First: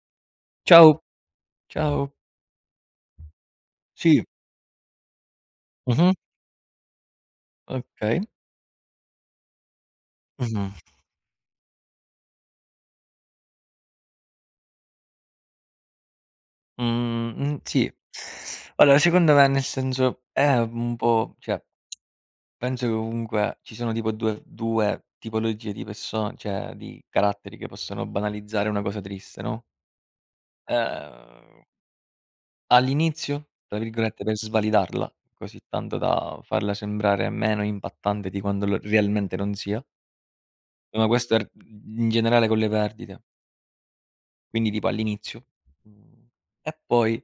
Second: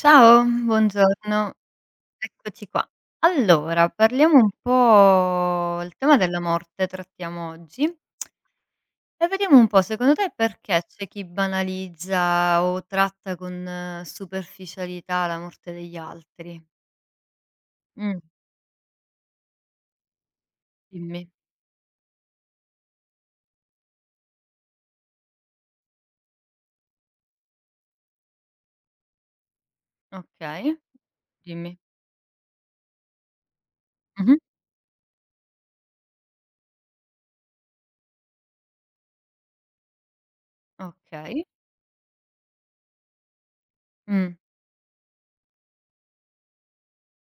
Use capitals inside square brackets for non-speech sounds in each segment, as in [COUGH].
Ciao, Ciao, buongiorno, ciao. eccoci qua. Allora, Sì. parliamo un po' il Mh-mh. tema della morte trattiamo oggi Okay. e vediamo un po' secondo te perché Mh-mh. c'è chi banalizza o tratta con superficialità la morte degli altri? Mhmm, sì. Mh, Allora secondo me, nel senso, è un dimmi. po', cioè penso che comunque ci sono tipo 2 tipologie di perso cioè di caratteri che possono banalizzare una cosa triste, no. Okay, ehm, dimmi. All'inizio, tra virgolette, per Mh-mh. "svalidarla", così tanto da farla sembrare meno impattante di quando lo realmente non sia. Ma questo è Okay. r In generale con le perdite. Mh, Quindi tipo all'inizio. Mhmm, e poi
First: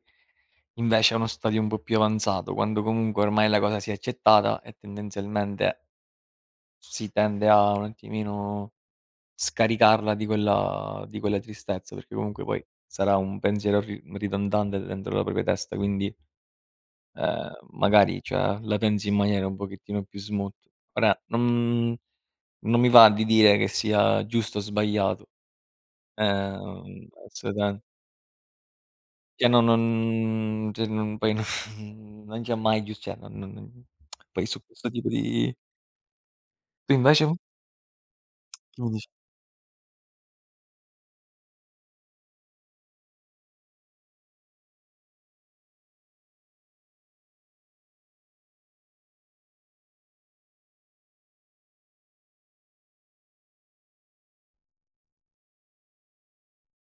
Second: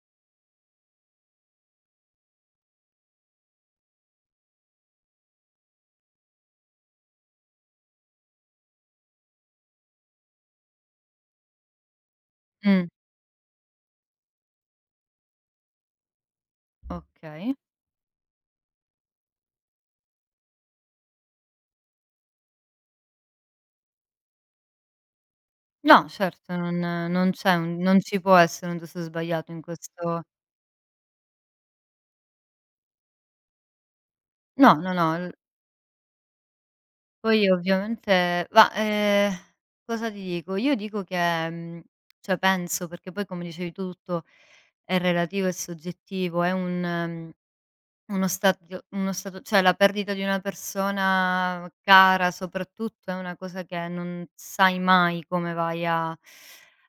invece a uno stadio un po' più avanzato, quando comunque ormai la cosa si è accettata e tendenzialmente si tende a un attimino scaricarla di quella tristezza, perché comunque poi mh, sarà un pensiero ri ridondante dentro la propria testa. Quindi, okay. magari cioè la pensi in maniera un pochettino più smooth. Ora non mi va di dire che sia giusto o sbagliato. No, certo, non non c'è un Assolutamen non ci può essere un giusto o Cioè sbagliato no, in questo. non cioè non, poi [LAUGHS] non ci ho mai chius cioè non poi su No, questo no, no, tipo l di. Tu invece che Poi ovviamente ma, mi dici? Cosa ti dico? Io dico che, cioè penso, perché poi come dicevi tu tutto è relativo, è soggettivo, è un mhmm, uno stadio uno stato cioè la perdita di una persona cara soprattutto è una cosa che non sai mai come vai a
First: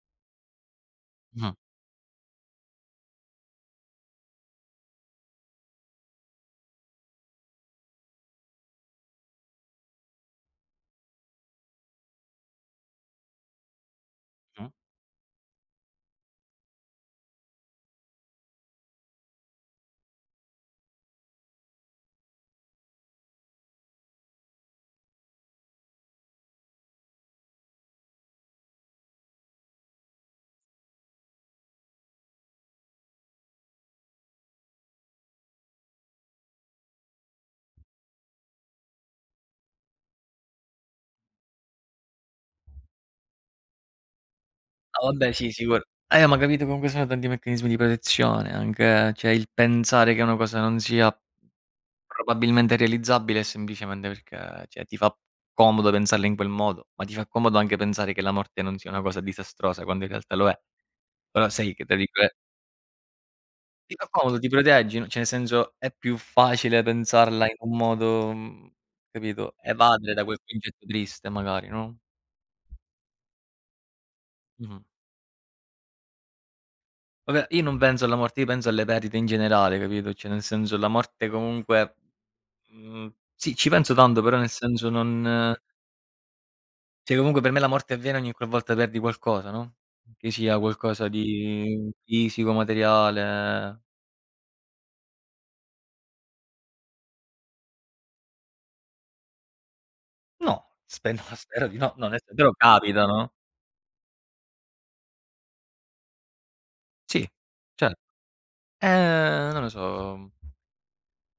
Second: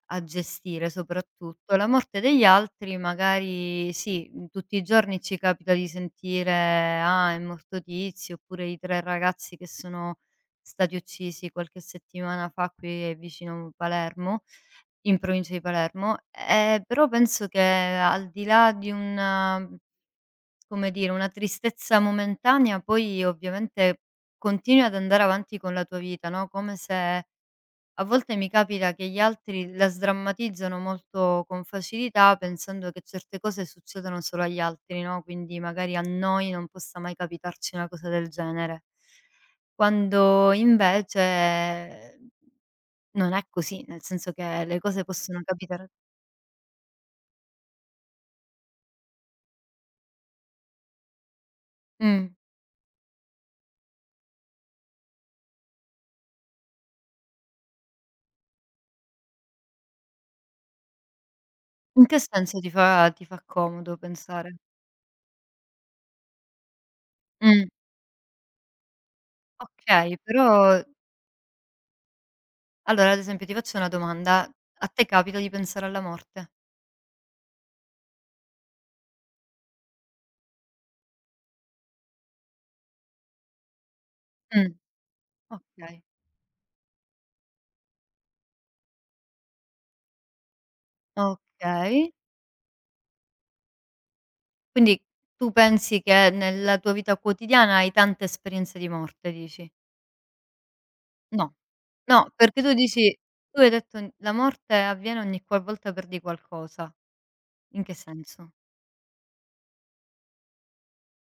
a gestire Mh, soprattutto. La morte degli altri magari sì, tutti i giorni ci capita di sentire: "Ah, è morto tizio", oppure i 3 ragazzi che sono stati uccisi qualche settimana fa qui vicino Palermo mh. in provincia di Palermo. Però penso che al di là di un come dire, una tristezza momentanea, poi ovviamente continui ad andare avanti con la tua vita, no, come se a volte mi capita che gli altri la sdrammatizzano molto con facilità, pensando che certe cose succedano solo agli altri, no, quindi magari a noi non possa mai capitarci una cosa del genere. Quando invece non è così, nel senso che le cose No, vabbè, possono sì, sicuro. capitare. Ma capito, comunque sono tanti meccanismi di protezione, anche, cioè il pensare che una cosa non sia Mh. probabilmente realizzabile è semplicemente perché, cioè ti fa comodo pensarla in quel modo, ma ti fa comodo anche pensare che la morte non sia una cosa disastrosa, quando in realtà lo è. Però sai che tra In che virgole. senso ti fa Ti comodo fa comodo, ti pensare? proteggi, no, cioè nel senso è più facile pensarla in Mh. un modo, capito, evadere Okay, da quel però concetto triste magari, no. allora ad esempio ti faccio una domanda: Mh-mh. a te capita di pensare alla morte? Vabbè, io non penso alla morte, io penso alle perdite in generale, capito, cioè nel senso la morte, comunque, mhmm, sì, ci penso tanto, però nel Mh, senso non, okay, cioè comunque per me la morte avviene ogni qual volta perdi qualcosa, no, che sia qualcosa di okay. fisico, materiale. Quindi tu pensi che nella tua vita quotidiana hai tante esperienze di morte, dici? No, spe no, No. spero di no, no, No, nel se però perché capita, no? tu hai detto n la morte avviene ogni qualvolta perdi qualcosa. Sì, In cer che senso? eh, non lo so,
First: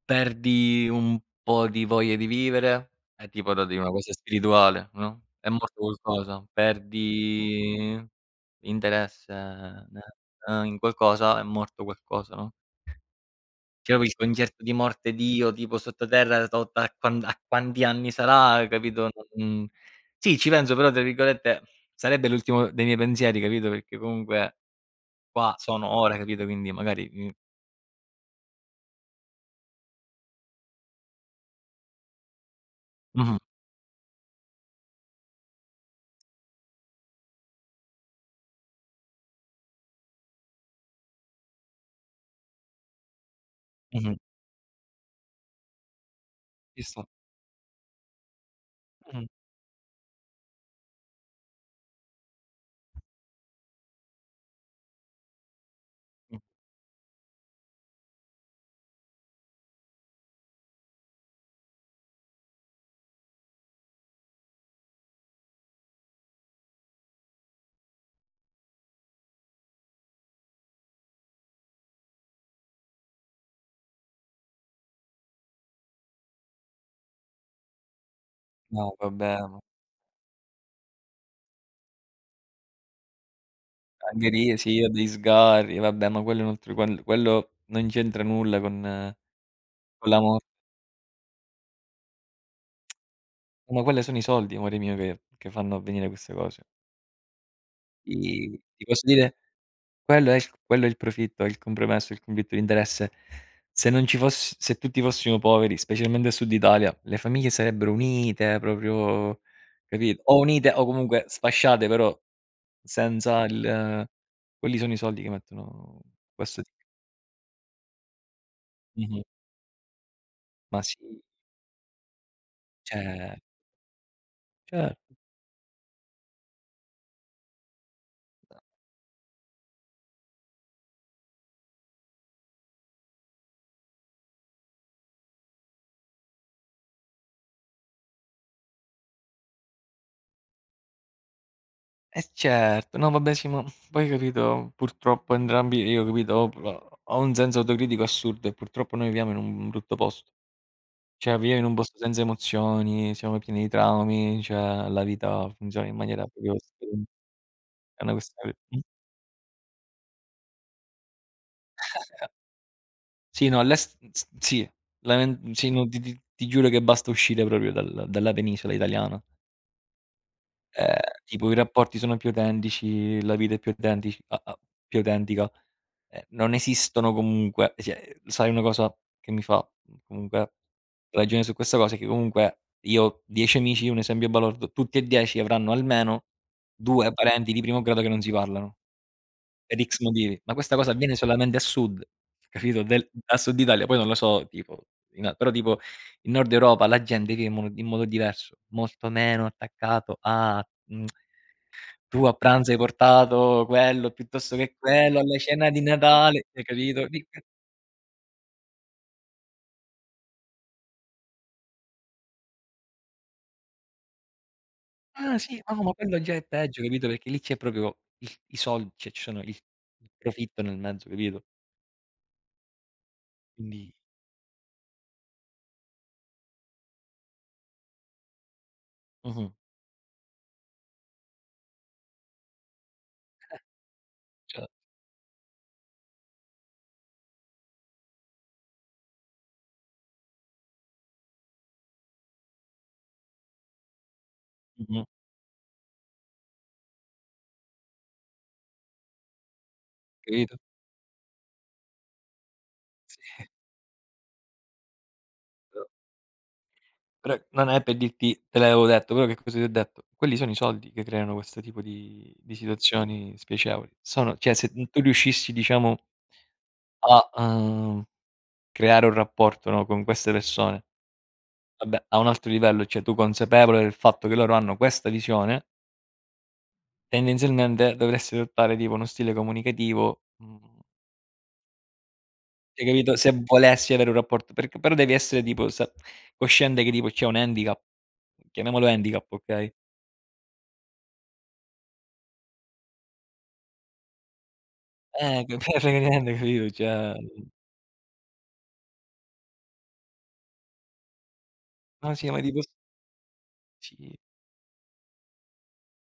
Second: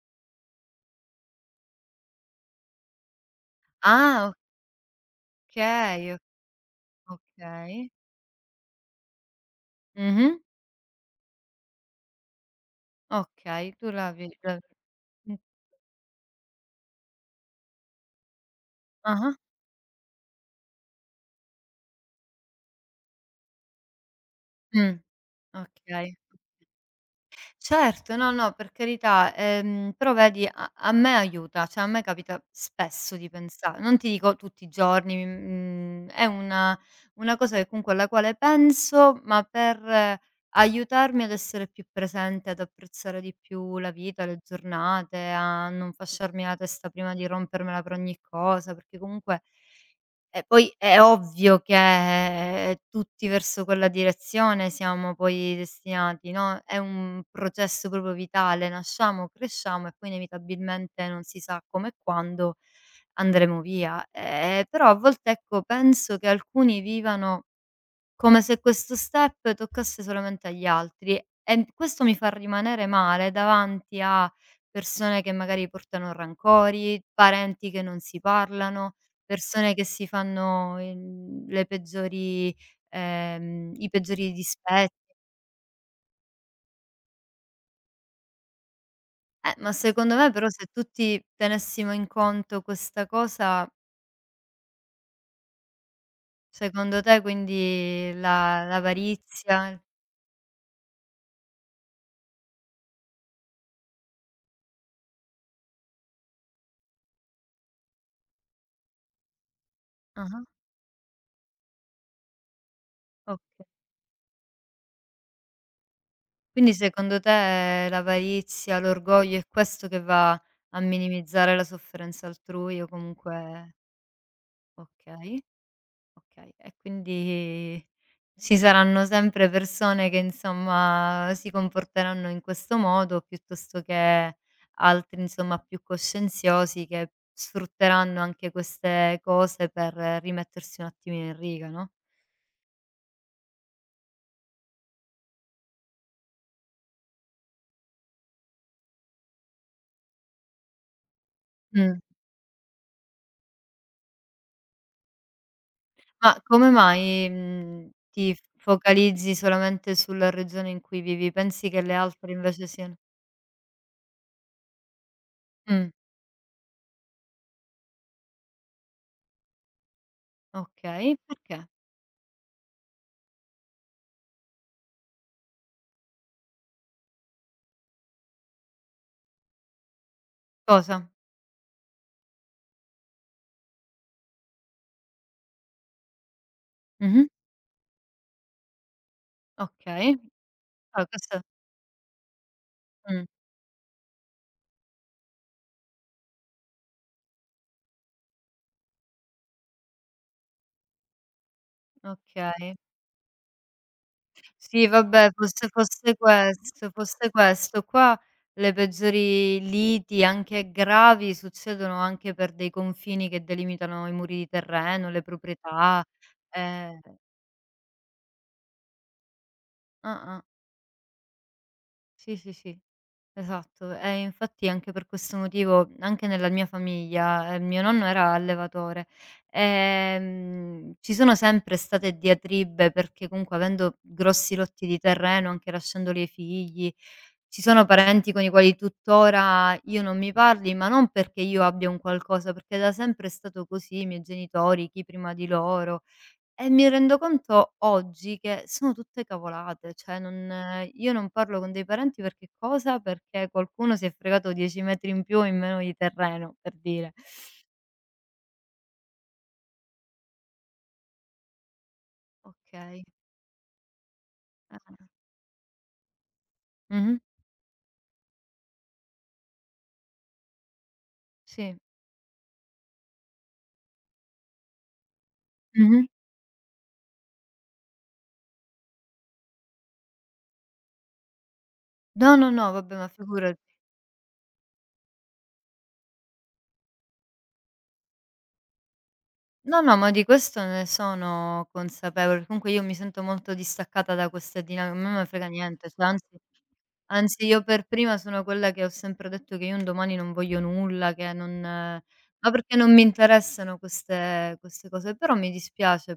perdi un po' di voglia di vivere, è tipo da, di una cosa Ah, spirituale, no, è morto okay, qualcosa, o okay. perdi interesse, ne Mh-mh. In qualcosa, è morto qualcosa, no, Okay, tu c'era la il vi la concerto di morte di mh. Io, tipo sottoterra tot a quanti anni sarà, capito, Ah-ah. non sì, ci penso, però tra virgolette sarebbe l'ultimo dei miei pensieri, capito, perché comunque Mh, qua sono okay. ora, capito, quindi magari, mhmm. Certo, no, no, per carità, però vedi a me aiuta, cioè a me capita spesso di Mh-mh, pensa non ti dico tutti i giorni, è una cosa che comunque alla quale penso, ma per aiutarmi ad essere più presente, ad apprezzare di più la mh-mh, vita, le giornate, a non fasciarmi la ci testa sto. prima di rompermela per ogni cosa, perché Mh-mh. comunque e poi è ovvio che tutti verso quella direzione siamo poi destinati, Mh. no, è un processo proprio vitale, nasciamo, cresciamo e poi inevitabilmente non si sa come e quando andremo via. Però a volte, ecco, penso che alcuni vivano come se questo step toccasse solamente agli altri e n questo mi fa rimanere male davanti a persone che magari portano rancori, parenti che non si No, parlano, vabbè, ma persone che si fanno il le peggiori i anche peggiori lì sì, o dispetti. degli sgarri, vabbè, ma quello è un altro, quello non c'entra nulla con. Ma Con secondo la me mor però se tutti tenessimo in conto questa cosa, Ma quelle sono i soldi, amore mio, che fanno avvenire queste cose. secondo te quindi I la Ti posso dire, l'avarizia. quello è il profitto, è il compromesso, il conflitto di interesse. Se non ci foss se tutti fossimo poveri, specialmente al Sud Italia, le famiglie sarebbero unite, proprio, capito? O Ah-ah, unite o comunque sfasciate, però senza oka il. Quelli sono i soldi che mettono. Questo ti Quindi secondo te l'avarizia, Mh-mh. l'orgoglio è questo che va Ma a sì, minimizzare la sofferenza altrui o cer comunque cer okay, okay. E quindi ci saranno sempre persone che insomma si comporteranno in questo modo, piuttosto che altri insomma più coscienziosi che sfrutteranno anche queste cose per rimettersi un attimino in riga, no? eh, certo. No, vabbè, sì, ma poi capito, purtroppo entrambi, io capito, ho un senso autocritico assurdo, e purtroppo noi viviamo in un brutto posto. Cioè viviamo in un posto Mh. senza emozioni, siamo pieni di traumi, cioè la vita funziona in maniera Ma proprio. come mai, [UNINTELLIGIBLE] È una ti f questione, mh? focalizzi solamente sulla regione in cui vivi? Pensi che le altre invece siano Sì, no, l'est s sì, lamen sì, no, mh, ti giuro che basta uscire proprio dalla penisola italiana. Ehm, okay, tipo i perché? rapporti sono più autentici, la vita è più autentici a a più autentica. Non esistono, comunque cioè, sai una cosa che mi fa, comunque Cosa? ragione su questa cosa, è che comunque io ho 10 amici, un esempio balordo, tutti e 10 avranno almeno 2 Mh-mh, parenti di primo grado che non si parlano, per X okay. motivi, ma questa cosa Ah, avviene questa solamente a sud, capito, del mh, a Sud Italia. Poi non lo so, tipo in a però tipo in Nord Europa la gente vive in modo diverso, molto meno attaccato a, mhmm. Tu a pranzo hai okay. portato quello, piuttosto che Sì, quello, vabbè, alla fosse cena di fosse Natale, hai questo capito? Di fosse que questo. Qua le peggiori liti, anche gravi, succedono anche per dei confini che delimitano i muri di terreno, le Ah sì, no, ma proprietà, quello già è peggio, ehm capito, perché lì c'è proprio, il i soldi, cioè ci sono il ah-ah. profitto nel mezzo, capito? Sì, sì, sì, Quindi. esatto. E infatti anche per questo motivo, anche nella mia famiglia, mio nonno era allevatore. Mh-mh, Ci sono sempre state diatribe perché comunque avendo grossi cioè, lotti di terreno, anche lasciandoli ai figli, ci sono parenti con i quali tuttora io non mi parli, ma non perché io abbia un qualcosa, perché da sempre è stato così, i miei genitori, chi mh-mh, prima di loro. E mi rendo conto oggi che sono tutte cavolate, cioè non capito? Io non parlo con dei parenti perché cosa? Sì, Perché qualcuno si è fregato 10 metri in più o in meno però di terreno, per dire. però non è per dirti: "Te l'avevo detto", però che cosa ti ho detto? Quelli sono i soldi che creano questo tipo di Okay. situazioni spiacevoli. Sono, cioè se, tu Ah-ah. riuscissi, diciamo, Mh-mh. a, creare un rapporto, no, con queste persone. Sì. Vabbè, a un altro livello, cioè tu consapevole del fatto che loro hanno questa visione, Mh-mh. tendenzialmente dovresti adottare tipo uno stile comunicativo, No, no, no, cioè vabbè, ma capito, se figurati. volessi avere un rapporto, perché però devi essere tipo sa cosciente che tipo c'è un handicap, chiamiamolo handicap, okay? No, no, ma di questo ne sono consapevole. Comunque io mi sento molto distaccata da queste dinamiche, a me non me [LAUGHS] frega che non gliene niente, frega cioè anzi niente, capito, cioè anzi io per prima sono quella che ho sempre detto che io un domani non voglio nulla, che non no, sì, ma ma tipo s perché non mi interessano sì. queste cose, però mi dispiace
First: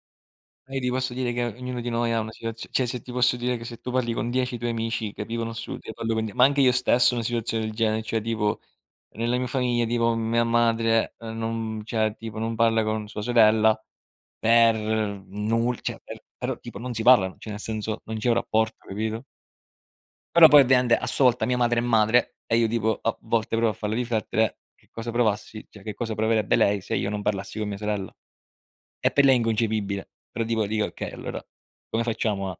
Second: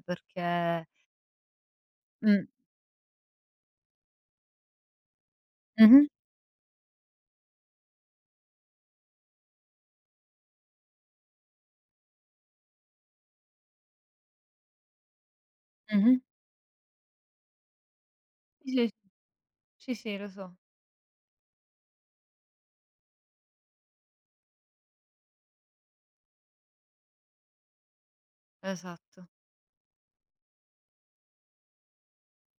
Io perché ti posso dire che ognuno di noi ha una mh, situazio cioè se ti posso dire che se tu parli con 10 tuoi amici che vivono al sud, io mh-mh, parlo con die ma anche io stesso ho una situazione del genere, cioè tipo nella mia famiglia, tipo mia madre, non cioè tipo non parla con sua sorella per nul cioè mh-mh. Però tipo non si parlano, cioè nel senso non c'è un Sì, rapporto, sì, capito? sì, sì, lo Però so, poi ovviamente a sua volta mia madre è madre, e io tipo a volte provo a farla riflettere che cosa provassi, cioè che cosa proverebbe lei se io non parlassi con mia sorella. E per esatto. lei è inconcepibile. Però tipo dico: "Okay, allora come facciamo a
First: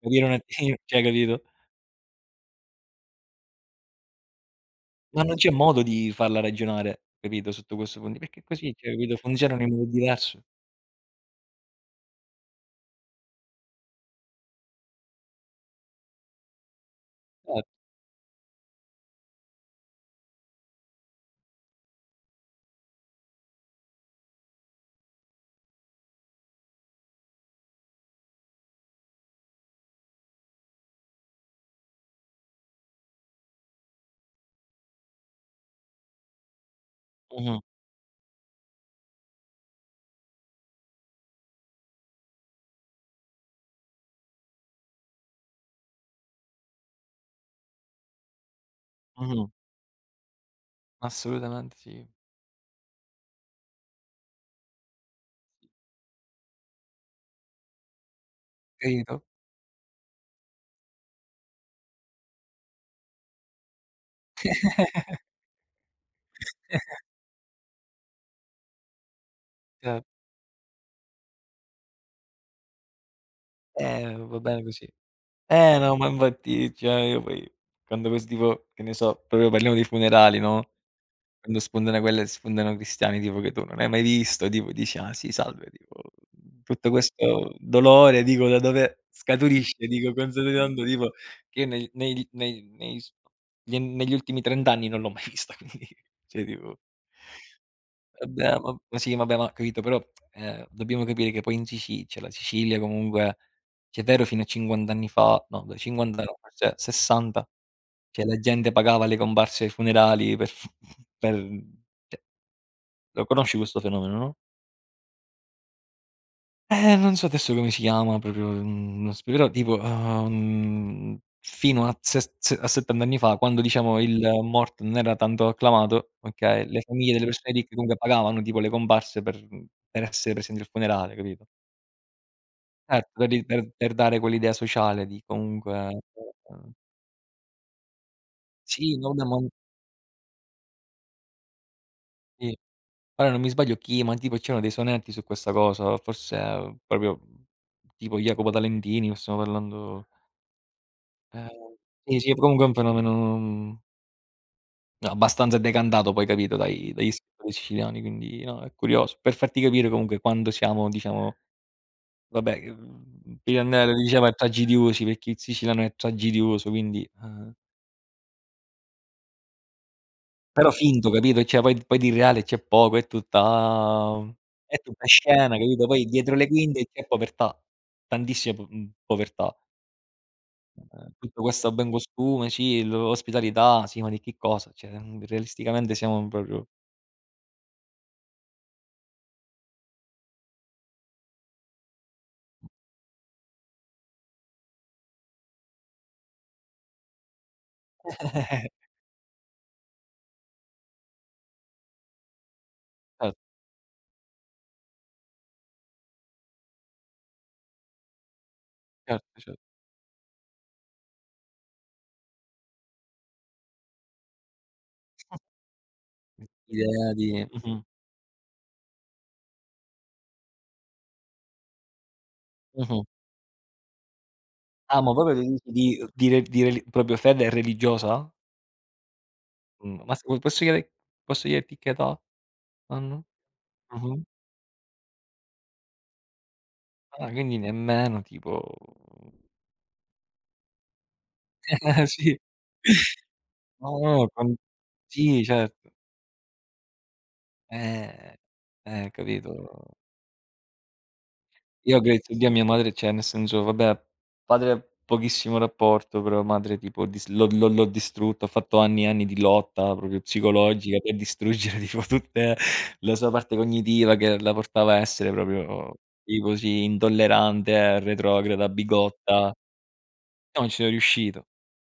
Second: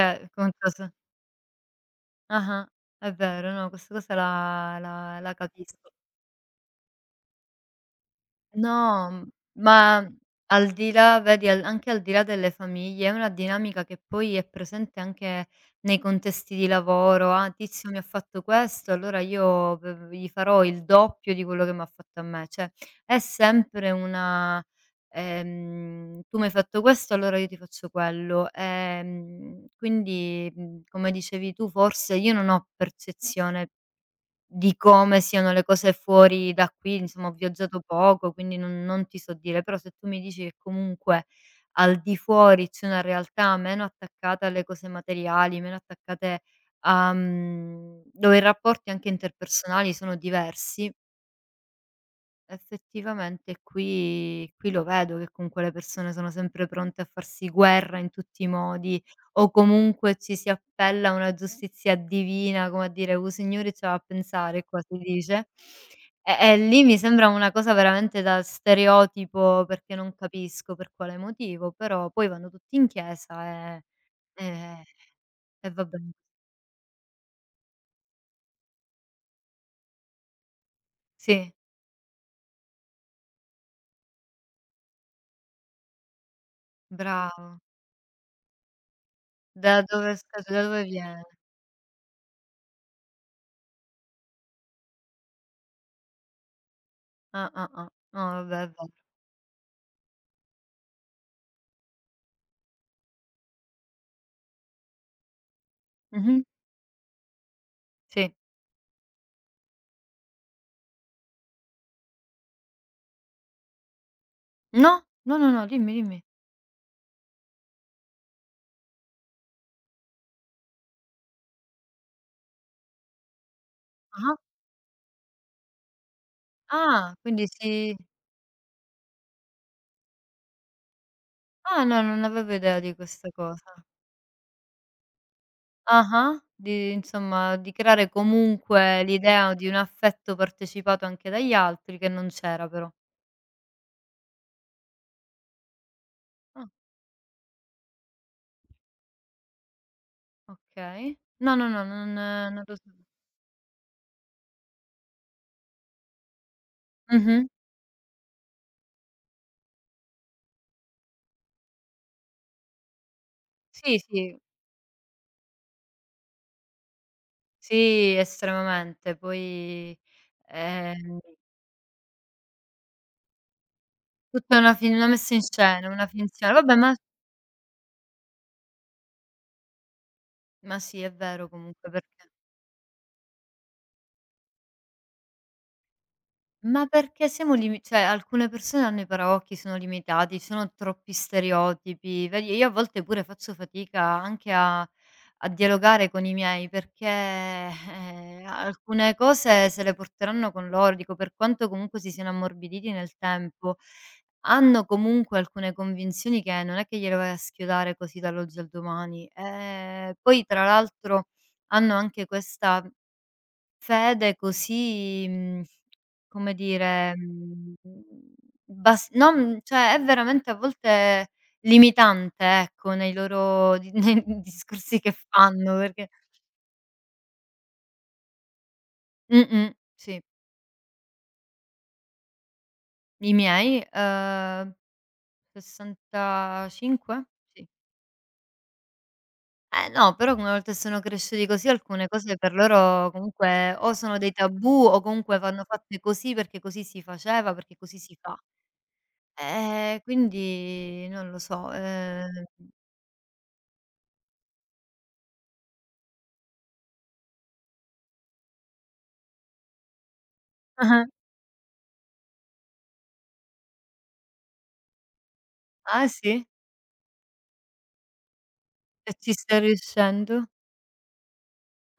capire un conta attimo", [LAUGHS] se cioè capito? Ah-ah, è vero, no, questa cosa la la Ma la non c'è modo capisco. di farla ragionare, capito, sotto questo punto, perché così, cioè No, capito, funzionano in modo ma diverso. al di là vedi, al anche al di là delle famiglie, è una dinamica che poi è presente anche nei contesti di lavoro: "Ah, Certo. tizio mi ha fatto questo, allora io v gli farò il doppio di quello che m'ha fatto a me." Cioè, è sempre una: "Tu m'hai fatto questo, allora io ti faccio quello." Quindi, come dicevi tu, forse io non ho percezione di come siano le cose fuori da qui, insomma ho Mh-mh, viaggiato poco, quindi non ti so dire, però se tu mi dici che comunque al di fuori c'è una realtà meno attaccata alle cose materiali, meno attaccate dove i rapporti anche mh-mh. interpersonali sono diversi. Assolutamente sì. Effettivamente qui lo vedo che comunque le persone sono sempre pronte a farsi guerra in tutti i modi Capito? o comunque ci si appella a una giustizia divina, come a dire: "Oh Signore c'ha a pensare qua" si dice. E lì mi sembra una cosa veramente da stereotipo perché Cioè, non capisco per quale motivo, però poi vanno tutti in chiesa e va bene e così. Eh va no, ma bene. infatti, cioè io poi quando questo tipo, che ne so, proprio parliamo di funerali, no? Sì, Quando spuntano cristiani tipo che tu non hai mai visto, tipo dici: "Ah sì, salve", tipo tutto questo bravo. dolore, dico da dove scaturisce, dico Da dove considerando tipo viene? che io neg nei nei nei s negli negli ultimi 30 anni non l'ho mai [LAUGHS] vista, quindi cioè tipo. Ah, ah, ah. No Vabbè, vabbè, è ma vero. ma sì, vabbè, ma ho capito, però, dobbiamo capire che poi in Sicilia, cioè la Sicilia, comunque, cioè è vero fino a 50 anni fa, no, beh 50 no, Mh-mh. forse 60, cioè Sì. la gente pagava le comparse ai funerali per [LAUGHS] f per cioè, lo conosci questo fenomeno, no? No, no, no, no, dimmi, dimmi. Non so adesso come si chiama proprio, non s però tipo, fino a ses se a 70 anni fa, quando diciamo il Ah-ah. morto non era tanto acclamato, okay, le famiglie Ah, delle quindi persone ricche si comunque pagavano tipo le comparse per, per essere presenti al funerale, capito? ah, no, non avevo idea di Certo, per questa ri cosa. per dare quell'idea sociale di comunque. Ah-ah, [UNINTELLIGIBLE] di insomma, di creare Sì, comunque no, no, ma l'idea di un affetto partecipato anche dagli altri, che non sì. c'era però. Ora non mi sbaglio, chi, ma tipo c'erano dei sonetti su questa cosa, forse, Ah, proprio tipo Jacopo Talentini, o stiamo parlando. okay. No, no, Ehm, no, non sì, sì, non comunque è un lo sa fenomeno, abbastanza decantato poi, capito, dai dagli Mh-mh. scrittori siciliani, quindi no, è curioso. Per farti capire comunque quanto siamo, diciamo, vabbè, Pirandello Sì, diceva è sì, tragidioso, perché il siciliano è tragidioso, quindi, sì, estremamente. Poi, però finto, ehm, capito, cioè poi di reale c'è poco, è tutta tutta una fin una messa in scena, capito, scena, poi una dietro le finzione. Vabbè, quinte ma c'è povertà, tantissima povertà. ma sì, è Tutto vero questo comunque ben perché. costume, sì, l ospitalità, sì, ma di che cosa? Cioè, realisticamente siamo proprio. Ma perché siamo limi cioè alcune persone hanno i paraocchi, sono limitati, ci sono troppi stereotipi. Vedi, io a volte pure faccio fatica anche a dialogare con i miei perché, [LAUGHS] alcune cose se le porteranno con loro. Dico, per quanto comunque si siano ammorbiditi nel Certo, tempo, hanno comunque alcune convinzioni che non è che gliele vai a schiodare così dall'oggi al certo, domani. cer Poi tra l'altro hanno anche questa fede così, come l'idea dire, di, mh-mh, bas non cioè è veramente a volte limitante, ecco, mh-mh. nei loro di [LAUGHS] nei discorsi Ah, ma che proprio tu dici fanno perché di re di reli proprio fede religiosa? mh-mh, Mhmm, ma s sì. Posso chiederti che età hanno? I miei, Mh-mh. 65? Ah, quindi Sì. nemmeno tipo. Eh no, però una volta che sono cresciuti così alcune [LAUGHS] Sì. cose per loro comunque No, o sono no, dei con, tabù o comunque sì, vanno certo. fatte così perché così si faceva, perché così si Eh, fa. Capito. Quindi non lo so, Io ehm grazie a Dio, a mia madre, cioè nel senso, vabbè, padre pochissimo rapporto, però madre tipo dis l'ho distrutto, ho fatto anni e anni di lotta proprio psicologica Ah-ah. per distruggere [LAUGHS] tipo tutte la sua parte cognitiva che la portava a essere proprio Ah sì? tipo così intollerante, retrograda, E ci bigotta. stai riuscendo? Non ci sono riuscito.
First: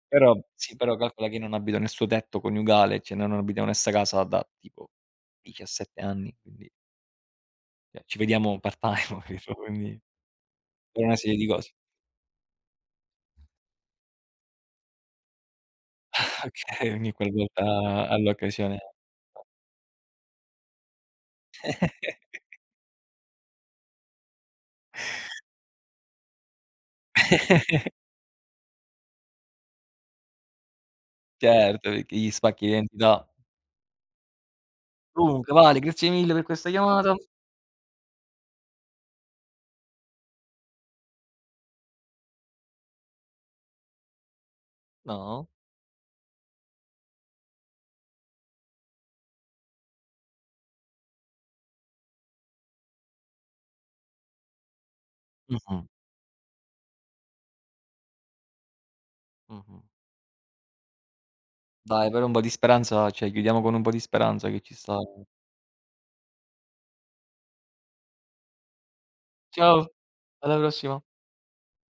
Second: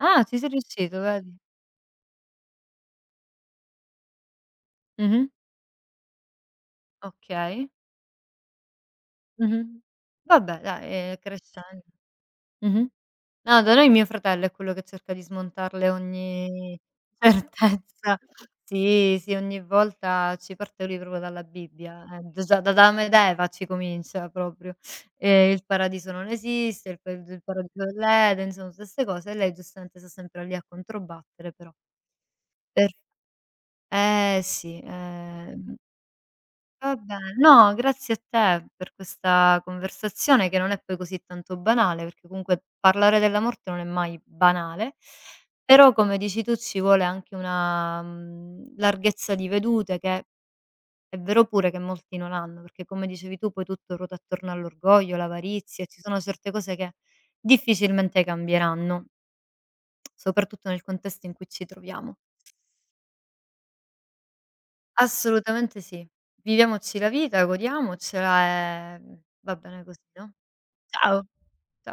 Ah, Però ci sei sì, però riuscito, calcola che vedi. io non abito nel suo tetto coniugale, cioè noi non abitiamo nella stessa casa da tipo Mh-mh. 17 anni, quindi Okay. cioè ci vediamo part-time, [LAUGHS] capito, Mh-mh. quindi Vabbè dai, per una serie di cose. crescendo. Mh-mh. No, da noi mio fratello è quello che cerca di smontarle [LAUGHS] ogni Okay, ogni [LAUGHS] qualvolta certezza. all'occasione. Sì, sì, ogni volta ci parte lui proprio dalla Bibbia, [LAUGHS] d già da Adamo ed Eva ci comincia proprio. Il paradiso non esiste, il paradiso dell'Eden, insomma tutte 'ste cose e lei giustamente sta sempre lì a controbattere però Certo, perché gli spacchi per l'identità. eh sì, Comunque ehm Vale, grazie mille per questa chiamata. Vabbè, no, grazie a te per questa conversazione che non è poi così tanto banale, perché comunque parlare della morte non è mai banale, No? però come dici tu ci vuole anche una, larghezza di vedute che è vero pure che molti non hanno, perché come dicevi tu poi tutto ruota attorno all'orgoglio, Mh-mh, l'avarizia, e ci sono certe cose che difficilmente cambieranno, mh-mh. soprattutto nel contesto in cui ci Dai, troviamo. però un po' di speranza, cioè chiudiamo con un po' di speranza che ci sta. Assolutamente sì. Viviamoci la vita, godiamocela e va bene Ciao, così, no? alla prossima. Ciao, ciao.